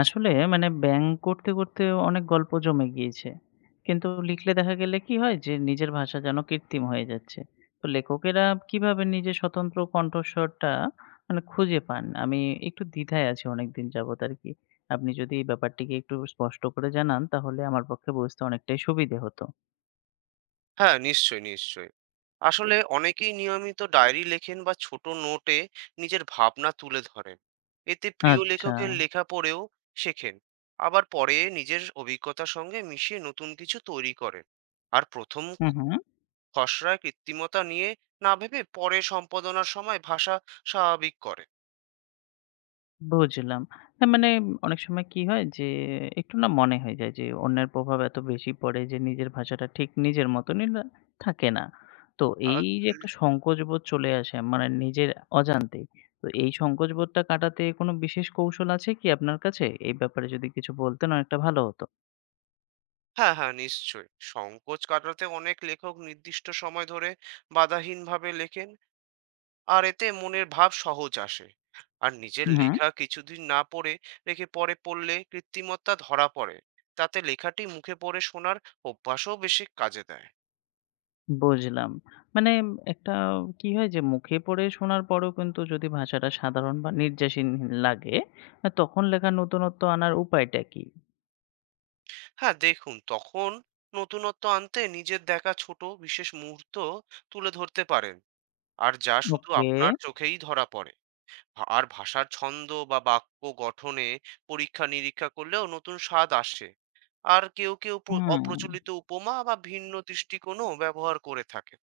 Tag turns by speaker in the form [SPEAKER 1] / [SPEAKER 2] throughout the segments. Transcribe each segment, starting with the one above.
[SPEAKER 1] আসলে ব্যাঙ করতে, করতে অনেক গল্প জমে গিয়েছে। কিন্তু লিখলে দেখা গেলে কি হয় যে নিজের ভাষা যেন কৃত্রিম হয়ে যাচ্ছে। তো লেখকেরা কিভাবে নিজের স্বতন্ত্র কণ্ঠস্বরটা খুঁজে পান? আমি একটু দ্বিধায় আছি অনেকদিন যাবৎ আরকি। আপনি যদি এই ব্যাপারটিকে একটু স্পষ্ট করে জানান তাহলে আমার পক্ষে বুঝতে অনেকটাই সুবিধে হতো।
[SPEAKER 2] হ্যাঁ, নিশ্চয়ই, নিশ্চয়ই। আসলে অনেকেই নিয়মিত ডায়েরি লেখেন বা ছোট নোটে নিজের ভাবনা তুলে ধরেন। এতে প্রিয়
[SPEAKER 1] আচ্ছা।
[SPEAKER 2] লেখকের লেখা পড়েও শেখেন। আবার পরে নিজের অভিজ্ঞতার সঙ্গে মিশিয়ে নতুন কিছু তৈরি করেন। আর ১ম
[SPEAKER 1] হু, হু।
[SPEAKER 2] খসড়ায় কৃত্রিমতা নিয়ে না ভেবে পরে সম্পাদনার সময় ভাষা স্বাভাবিক করে।
[SPEAKER 1] বুঝলাম। না মানে অনেক সময় কি হয় যে একটু না মনে হয়ে যায় যে অন্যের প্রভাব এত বেশি পড়ে যে নিজের ভাষাটা ঠিক নিজের মতনই থাকে না। তো
[SPEAKER 2] আ
[SPEAKER 1] এই যে একটা সংকোচবোধ চলে আসে মানে নিজের অজান্তেই। তো এই সংকোচবোধটা কাটাতে কোনো বিশেষ কৌশল আছে কি আপনার কাছে? এই ব্যাপারে যদি কিছু বলতেন অনেকটা ভালো হতো।
[SPEAKER 2] হ্যাঁ, হ্যাঁ, নিশ্চয়ই। সংকোচ কাটাতে অনেক লেখক নির্দিষ্ট সময় ধরে বাধাহীনভাবে লেখেন। আর এতে মনের ভাব সহজ আসে আর নিজের
[SPEAKER 1] হুম।
[SPEAKER 2] লেখা কিছুদিন না পড়ে রেখে পরে পড়লে কৃত্রিমতা ধরা পড়ে তাতে লেখাটি মুখে পড়ে শোনার অভ্যাসও বেশি কাজে দেয়।
[SPEAKER 1] বুঝলাম। মানে একটা কি হয় যে মুখে পড়ে শোনার পরেও কিন্তু যদি ভাষাটা সাধারণ বা নির্যাসীন লাগে, তখন লেখার নতুনত্ব আনার উপায়টা কি?
[SPEAKER 2] হ্যাঁ দেখুন তখন নতুনত্ব আনতে নিজের দেখা ছোট বিশেষ মুহূর্ত তুলে ধরতে পারেন আর যা শুধু
[SPEAKER 1] ওকে,
[SPEAKER 2] আপনার চোখেই ধরা পড়ে। আর ভাষার ছন্দ বা বাক্য গঠনে পরীক্ষা নিরীক্ষা করলেও নতুন স্বাদ আসে আর কেউ কেউ
[SPEAKER 1] হুম,
[SPEAKER 2] অপ্রচলিত উপমা বা ভিন্ন দৃষ্টিকোণও ব্যবহার করে থাকে।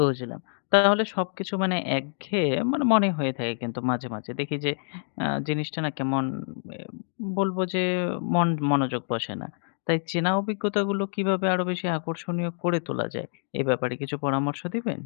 [SPEAKER 1] বুঝলাম। তাহলে সবকিছু মানে একঘেয়ে মনে হয়ে থাকে কিন্তু মাঝে, মাঝে। দেখি যে জিনিসটা না কেমন এ বলবো যে মনোযোগ বসে না। তাই চেনা অভিজ্ঞতাগুলো কিভাবে আরো বেশি আকর্ষণীয় করে তোলা যায়? এ ব্যাপারে কিছু পরামর্শ দিবেন?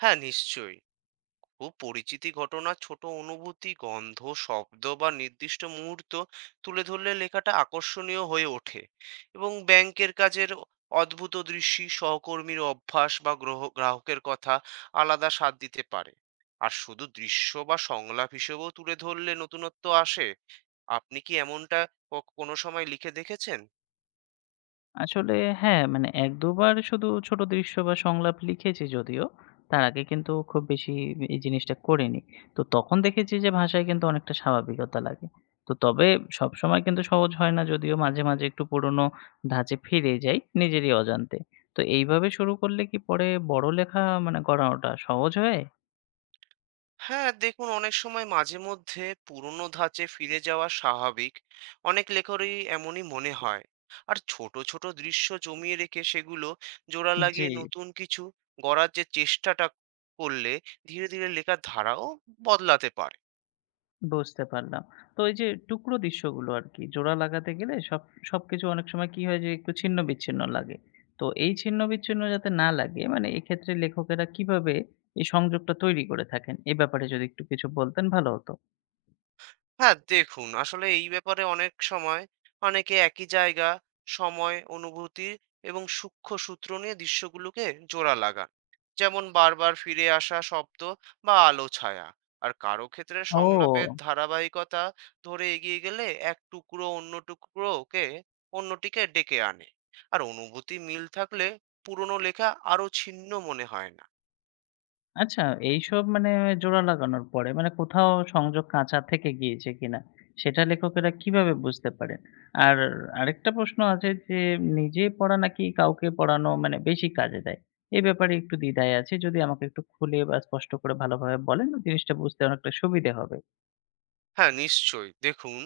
[SPEAKER 2] হ্যাঁ, নিশ্চয়ই। খুব পরিচিতি ঘটনা, ছোট অনুভূতি, গন্ধ, শব্দ বা নির্দিষ্ট মুহূর্ত তুলে ধরলে লেখাটা আকর্ষণীয় হয়ে ওঠে এবং ব্যাংকের কাজের অদ্ভুত দৃশ্যি, সহকর্মীর অভ্যাস বা গ্রাহকের কথা আলাদা স্বাদ দিতে পারে। আর শুধু দৃশ্য বা সংলাপ হিসেবেও তুলে ধরলে নতুনত্ব আসে। আপনি কি এমনটা ক কোনো সময় লিখে দেখেছেন?
[SPEAKER 1] আসলে হ্যাঁ, মানে ১-২ বার শুধু ছোট দৃশ্য বা সংলাপ লিখেছি যদিও। তার আগে কিন্তু খুব বেশি এই জিনিসটা করিনি। তো তখন দেখেছি যে ভাষায় কিন্তু অনেকটা স্বাভাবিকতা লাগে। তো তবে সবসময় কিন্তু সহজ হয় না যদিও মাঝে, মাঝে একটু পুরোনো ধাঁচে ফিরে যাই নিজেরই অজান্তে। তো এইভাবে শুরু করলে কি পরে বড় লেখা মানে করাটা সহজ হয়?
[SPEAKER 2] হ্যাঁ দেখুন অনেক সময় মাঝে মধ্যে পুরোনো ধাঁচে ফিরে যাওয়া স্বাভাবিক, অনেক লেখকেরই এমনই মনে হয় আর ছোট ছোট দৃশ্য জমিয়ে রেখে সেগুলো জোড়া
[SPEAKER 1] জি।
[SPEAKER 2] লাগিয়ে নতুন কিছু গড়ার যে চেষ্টাটা করলে ধীরে ধীরে লেখার ধারাও বদলাতে পারে।
[SPEAKER 1] বুঝতে পারলাম। তো এই যে টুকরো দৃশ্যগুলো আরকি জোড়া লাগাতে গেলে সবকিছু অনেক সময় কি হয় যে একটু ছিন্ন-বিচ্ছিন্ন লাগে। তো এই ছিন্ন-বিচ্ছিন্ন যাতে না লাগে মানে এক্ষেত্রে লেখকেরা কিভাবে এই সংযোগটা তৈরি করে থাকেন? এ ব্যাপারে যদি একটু কিছু বলতেন ভালো হতো।
[SPEAKER 2] হ্যাঁ, দেখুন আসলে এই ব্যাপারে অনেক সময় অনেকে একই জায়গা, সময়, অনুভূতি এবং সূক্ষ্ম সূত্র নিয়ে দৃশ্যগুলোকে জোড়া লাগান। যেমন বারবার ফিরে আসা শব্দ বা আলো ছায়া। আর কারো ক্ষেত্রে সংলাপের
[SPEAKER 1] ও!
[SPEAKER 2] ধারাবাহিকতা ধরে এগিয়ে গেলে এক টুকরো অন্য টুকরোকে অন্যটিকে ডেকে আনে। আর অনুভূতি মিল থাকলে পুরনো লেখা আরো ছিন্ন মনে হয় না।
[SPEAKER 1] আচ্ছা, এইসব জোড়া লাগানোর পরে মানে কোথাও সংযোগ কাঁচা থেকে গিয়েছে কিনা, সেটা লেখকেরা কিভাবে বুঝতে পারেন? আর আরেকটা প্রশ্ন আছে যে, নিজে পড়া নাকি কাউকে পড়ানো মানে বেশি কাজে দেয়? এ ব্যাপারে একটু দ্বিধায় আছি। যদি আমাকে একটু খুলে বা স্পষ্ট করে ভালোভাবে বলেন, জিনিসটা বুঝতে অনেকটা সুবিধে হবে।
[SPEAKER 2] হ্যাঁ নিশ্চয়ই দেখুন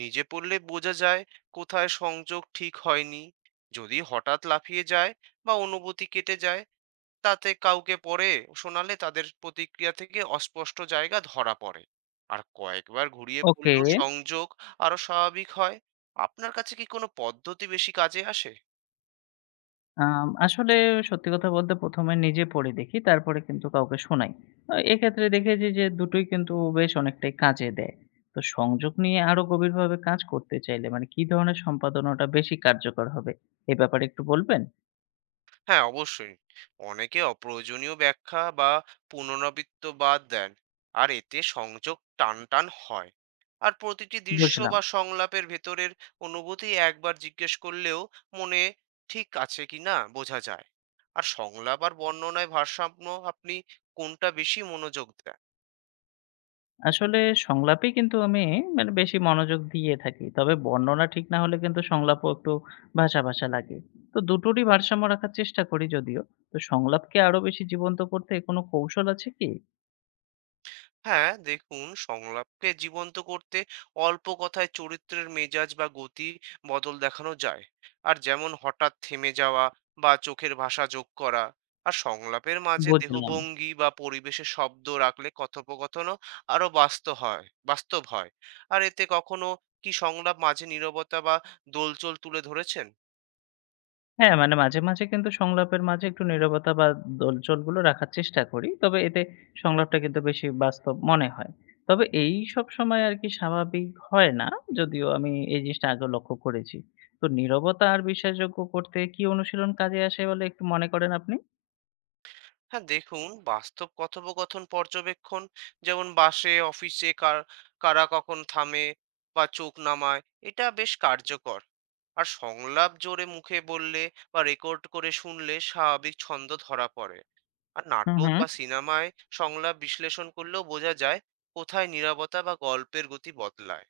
[SPEAKER 2] নিজে পড়লে বোঝা যায় কোথায় সংযোগ ঠিক হয়নি, যদি হঠাৎ লাফিয়ে যায় বা অনুভূতি কেটে যায়। তাতে কাউকে পড়ে শোনালে তাদের প্রতিক্রিয়া থেকে অস্পষ্ট জায়গা ধরা পড়ে আর কয়েকবার ঘুরিয়ে
[SPEAKER 1] ওকে।
[SPEAKER 2] পড়লেও সংযোগ আরো স্বাভাবিক হয়। আপনার কাছে কি কোনো পদ্ধতি বেশি কাজে আসে?
[SPEAKER 1] আসলে সত্যি কথা বলতে ১ম এ নিজে পড়ে দেখি, তারপরে কিন্তু কাউকে শোনাই। এক্ষেত্রে দেখেছি যে দুটোই কিন্তু বেশ অনেকটাই কাজে দেয়। তো সংযোগ নিয়ে আরো গভীরভাবে কাজ করতে চাইলে মানে কি ধরনের সম্পাদনাটা বেশি কার্যকর হবে? এ ব্যাপারে একটু বলবেন?
[SPEAKER 2] হ্যাঁ অবশ্যই, অনেকে অপ্রয়োজনীয় ব্যাখ্যা বা পুনরাবৃত্ত বাদ দেন আর এতে সংযোগ টানটান হয় আর প্রতিটি দৃশ্য
[SPEAKER 1] বুঝলাম।
[SPEAKER 2] বা সংলাপের ভেতরের অনুভূতি একবার জিজ্ঞেস করলেও মনে ঠিক আছে কি না বোঝা যায় আর সংলাপ আর বর্ণনায় ভারসাম্য আপনি কোনটা বেশি মনোযোগ দেন?
[SPEAKER 1] আসলে সংলাপেই কিন্তু আমি বেশি মনোযোগ দিয়ে থাকি। তবে বর্ণনা ঠিক না হলে কিন্তু সংলাপও একটু ভাসা, ভাসা লাগে। তো দুটোরই ভারসাম্য রাখার চেষ্টা করি যদিও। তো সংলাপকে আরো বেশি জীবন্ত করতে কোনো কৌশল আছে কি?
[SPEAKER 2] হ্যাঁ, দেখুন সংলাপকে জীবন্ত করতে অল্প কথায় চরিত্রের মেজাজ বা গতি বদল দেখানো যায়। আর যেমন হঠাৎ থেমে যাওয়া বা চোখের ভাষা যোগ করা। আর সংলাপের মাঝে
[SPEAKER 1] বুঝলাম।
[SPEAKER 2] দেহভঙ্গি বা পরিবেশে শব্দ রাখলে কথোপকথনও আরো বাস্তব হয়। আর এতে কখনো কি সংলাপ মাঝে নীরবতা বা দোলচল তুলে ধরেছেন?
[SPEAKER 1] হ্যাঁ, মানে মাঝে, মাঝে কিন্তু সংলাপের মাঝে একটু নীরবতা বা দোলচোলগুলো রাখার চেষ্টা করি। তবে এতে সংলাপটা কিন্তু বেশি বাস্তব মনে হয়। তবে এইসব সময় আরকি স্বাভাবিক হয় না, যদিও আমি এই জিনিসটা আগেও লক্ষ্য করেছি। তো নীরবতা আর বিশ্বাসযোগ্য করতে কি অনুশীলন কাজে আসে বলে একটু মনে করেন আপনি?
[SPEAKER 2] হ্যাঁ দেখুন বাস্তব কথোপকথন পর্যবেক্ষণ, যেমন বাসে অফিসে কার কারা কখন থামে বা চোখ নামায়, এটা বেশ কার্যকর আর সংলাপ জোরে মুখে বললে বা রেকর্ড করে শুনলে স্বাভাবিক ছন্দ ধরা পড়ে আর
[SPEAKER 1] হু,
[SPEAKER 2] নাটক
[SPEAKER 1] হু।
[SPEAKER 2] বা সিনেমায় সংলাপ বিশ্লেষণ করলেও বোঝা যায় কোথায় নীরবতা বা গল্পের গতি বদলায়।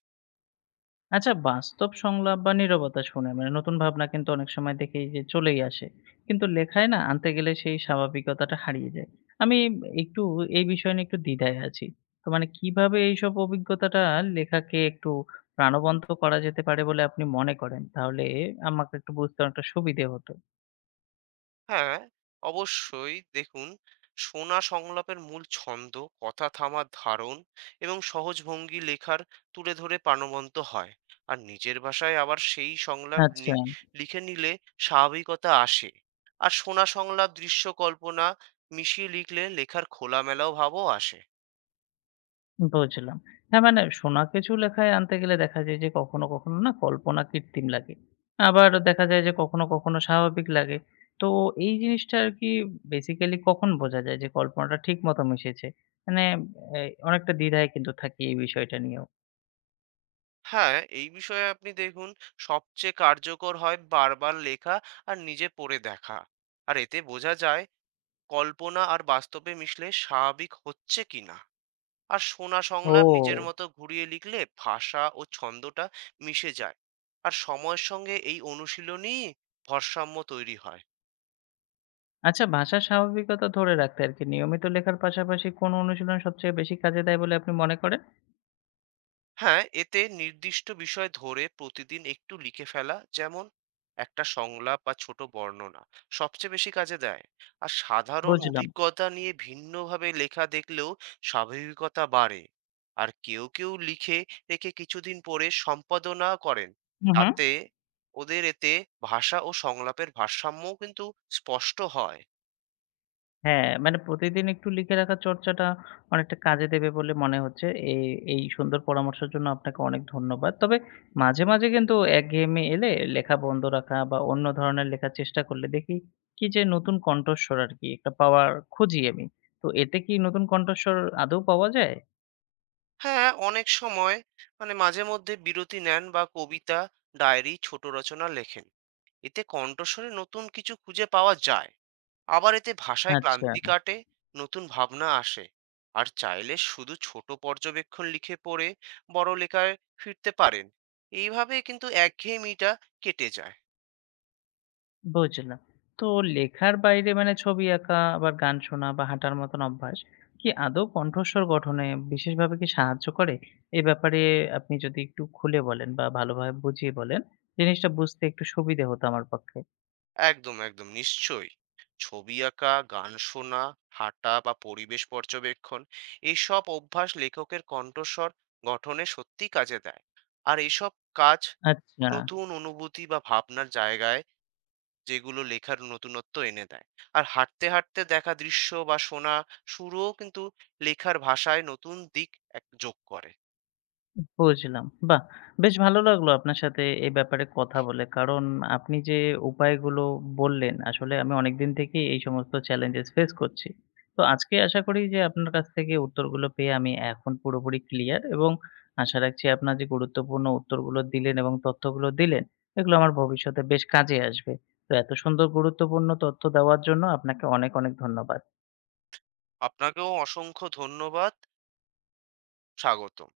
[SPEAKER 1] আচ্ছা বাস্তব সংলাপ বা নীরবতা শুনে মানে নতুন ভাবনা কিন্তু অনেক সময় দেখি যে চলেই আসে কিন্তু লেখায় না আনতে গেলে সেই স্বাভাবিকতাটা হারিয়ে যায়। আমি একটু এই বিষয় নিয়ে একটু দ্বিধায় আছি। তো মানে কিভাবে এইসব অভিজ্ঞতাটা লেখাকে একটু প্রাণবন্ত করা যেতে পারে বলে আপনি মনে করেন তাহলে আমাকে একটু বুঝতে অনেকটা সুবিধে হতো।
[SPEAKER 2] হ্যাঁ, অবশ্যই। দেখুন, শোনা সংলাপের মূল ছন্দ, কথা থামার ধরন এবং সহজ ভঙ্গি লেখার তুলে ধরে প্রাণবন্ত হয়। আর নিজের ভাষায় আবার সেই সংলাপ
[SPEAKER 1] আচ্ছা।
[SPEAKER 2] লিখে নিলে স্বাভাবিকতা আসে। আর শোনা সংলাপ দৃশ্য কল্পনা মিশিয়ে লিখলে লেখার খোলামেলাও ভাবও আসে।
[SPEAKER 1] বুঝলাম। হ্যাঁ, মানে শোনা কিছু লেখায় আনতে গেলে দেখা যায় যে কখনো, কখনো না কল্পনা কৃত্রিম লাগে। আবার দেখা যায় যে কখনো, কখনো স্বাভাবিক লাগে। তো এই জিনিসটা আরকি বেসিক্যালি কখন বোঝা যায় যে কল্পনাটা ঠিক মতো মিশেছে? মানে এ অনেকটা দ্বিধায় কিন্তু থাকি এই বিষয়টা নিয়েও।
[SPEAKER 2] হ্যাঁ, এই বিষয়ে আপনি দেখুন সবচেয়ে কার্যকর হয় বারবার লেখা আর নিজে পড়ে দেখা। আর এতে বোঝা যায় কল্পনা আর বাস্তবে মিশলে স্বাভাবিক হচ্ছে কিনা আর শোনা
[SPEAKER 1] ও!
[SPEAKER 2] সংলাপ নিজের মতো ঘুরিয়ে লিখলে ভাষা ও ছন্দটা মিশে যায় আর সময়ের সঙ্গে এই অনুশীলনই ভারসাম্য তৈরি হয়।
[SPEAKER 1] আচ্ছা ভাষার স্বাভাবিকতা ধরে রাখতে আরকি নিয়মিত লেখার পাশাপাশি কোন অনুশীলন সবচেয়ে বেশি কাজে দেয় বলে আপনি মনে করেন?
[SPEAKER 2] হ্যাঁ, এতে নির্দিষ্ট বিষয় ধরে প্রতিদিন একটু লিখে ফেলা, যেমন একটা সংলাপ বা ছোট বর্ণনা, সবচেয়ে বেশি কাজে দেয় আর সাধারণ
[SPEAKER 1] বুঝলাম।
[SPEAKER 2] অভিজ্ঞতা নিয়ে ভিন্নভাবে লেখা দেখলেও স্বাভাবিকতা বাড়ে আর কেউ কেউ লিখে রেখে কিছুদিন পরে সম্পাদনা করেন,
[SPEAKER 1] হু, হু।
[SPEAKER 2] তাতে ওদের এতে ভাষা ও সংলাপের ভারসাম্যও কিন্তু স্পষ্ট হয়।
[SPEAKER 1] হ্যাঁ, মানে প্রতিদিন একটু লিখে রাখার চর্চাটা অনেকটা কাজে দেবে বলে মনে হচ্ছে। এ এই সুন্দর পরামর্শের জন্য আপনাকে অনেক ধন্যবাদ। তবে মাঝে, মাঝে কিন্তু একঘেয়েমি এলে লেখা বন্ধ রাখা বা অন্য ধরনের লেখার চেষ্টা করলে দেখি কি যে নতুন কণ্ঠস্বর আরকি একটা পাওয়ার খুঁজি আমি। তো এতে কি নতুন কণ্ঠস্বর আদৌ পাওয়া যায়?
[SPEAKER 2] হ্যাঁ, অনেক সময় মানে মাঝে মধ্যে বিরতি নেন বা কবিতা, ডায়েরি, ছোট রচনা লেখেন। এতে কণ্ঠস্বরে নতুন কিছু খুঁজে পাওয়া যায়। আবার এতে ভাষায়
[SPEAKER 1] আচ্ছা।
[SPEAKER 2] ক্লান্তি কাটে, নতুন ভাবনা আসে। আর চাইলে শুধু ছোট পর্যবেক্ষণ লিখে পড়ে বড় লেখায় ফিরতে পারেন। এইভাবে কিন্তু একঘেয়েমিটা কেটে যায়।
[SPEAKER 1] বুঝলাম। তো লেখার বাইরে মানে ছবি আঁকা, আবার গান শোনা বা হাঁটার মতন অভ্যাস কি আদৌ কণ্ঠস্বর গঠনে বিশেষভাবে কি সাহায্য করে? এ ব্যাপারে আপনি যদি একটু খুলে বলেন বা ভালোভাবে বুঝিয়ে বলেন, জিনিসটা বুঝতে একটু সুবিধে হতো আমার পক্ষে।
[SPEAKER 2] একদম, একদম নিশ্চয়ই। ছবি আঁকা, গান শোনা, হাঁটা বা পরিবেশ পর্যবেক্ষণ, এইসব অভ্যাস লেখকের কণ্ঠস্বর গঠনে সত্যিই কাজে দেয়। আর এইসব কাজ
[SPEAKER 1] আচ্ছা।
[SPEAKER 2] নতুন অনুভূতি বা ভাবনার জায়গায় যেগুলো লেখার নতুনত্ব এনে দেয়। আর হাঁটতে, হাঁটতে দেখা দৃশ্য বা শোনা সুরও কিন্তু লেখার ভাষায় নতুন দিক এক যোগ করে।
[SPEAKER 1] বুঝলাম। বাহ! বেশ ভালো লাগলো আপনার সাথে এই ব্যাপারে কথা বলে। কারণ আপনি যে উপায়গুলো বললেন, আসলে আমি অনেকদিন থেকেই এই সমস্ত চ্যালেঞ্জেস ফেস করছি। তো আজকে আশা করি যে আপনার কাছ থেকে উত্তরগুলো পেয়ে আমি এখন পুরোপুরি ক্লিয়ার এবং আশা রাখছি আপনার যে গুরুত্বপূর্ণ উত্তরগুলো দিলেন এবং তথ্যগুলো দিলেন, এগুলো আমার ভবিষ্যতে বেশ কাজে আসবে। তো এত সুন্দর গুরুত্বপূর্ণ তথ্য দেওয়ার জন্য আপনাকে অনেক, অনেক ধন্যবাদ।
[SPEAKER 2] আপনাকেও অসংখ্য ধন্যবাদ। স্বাগতম।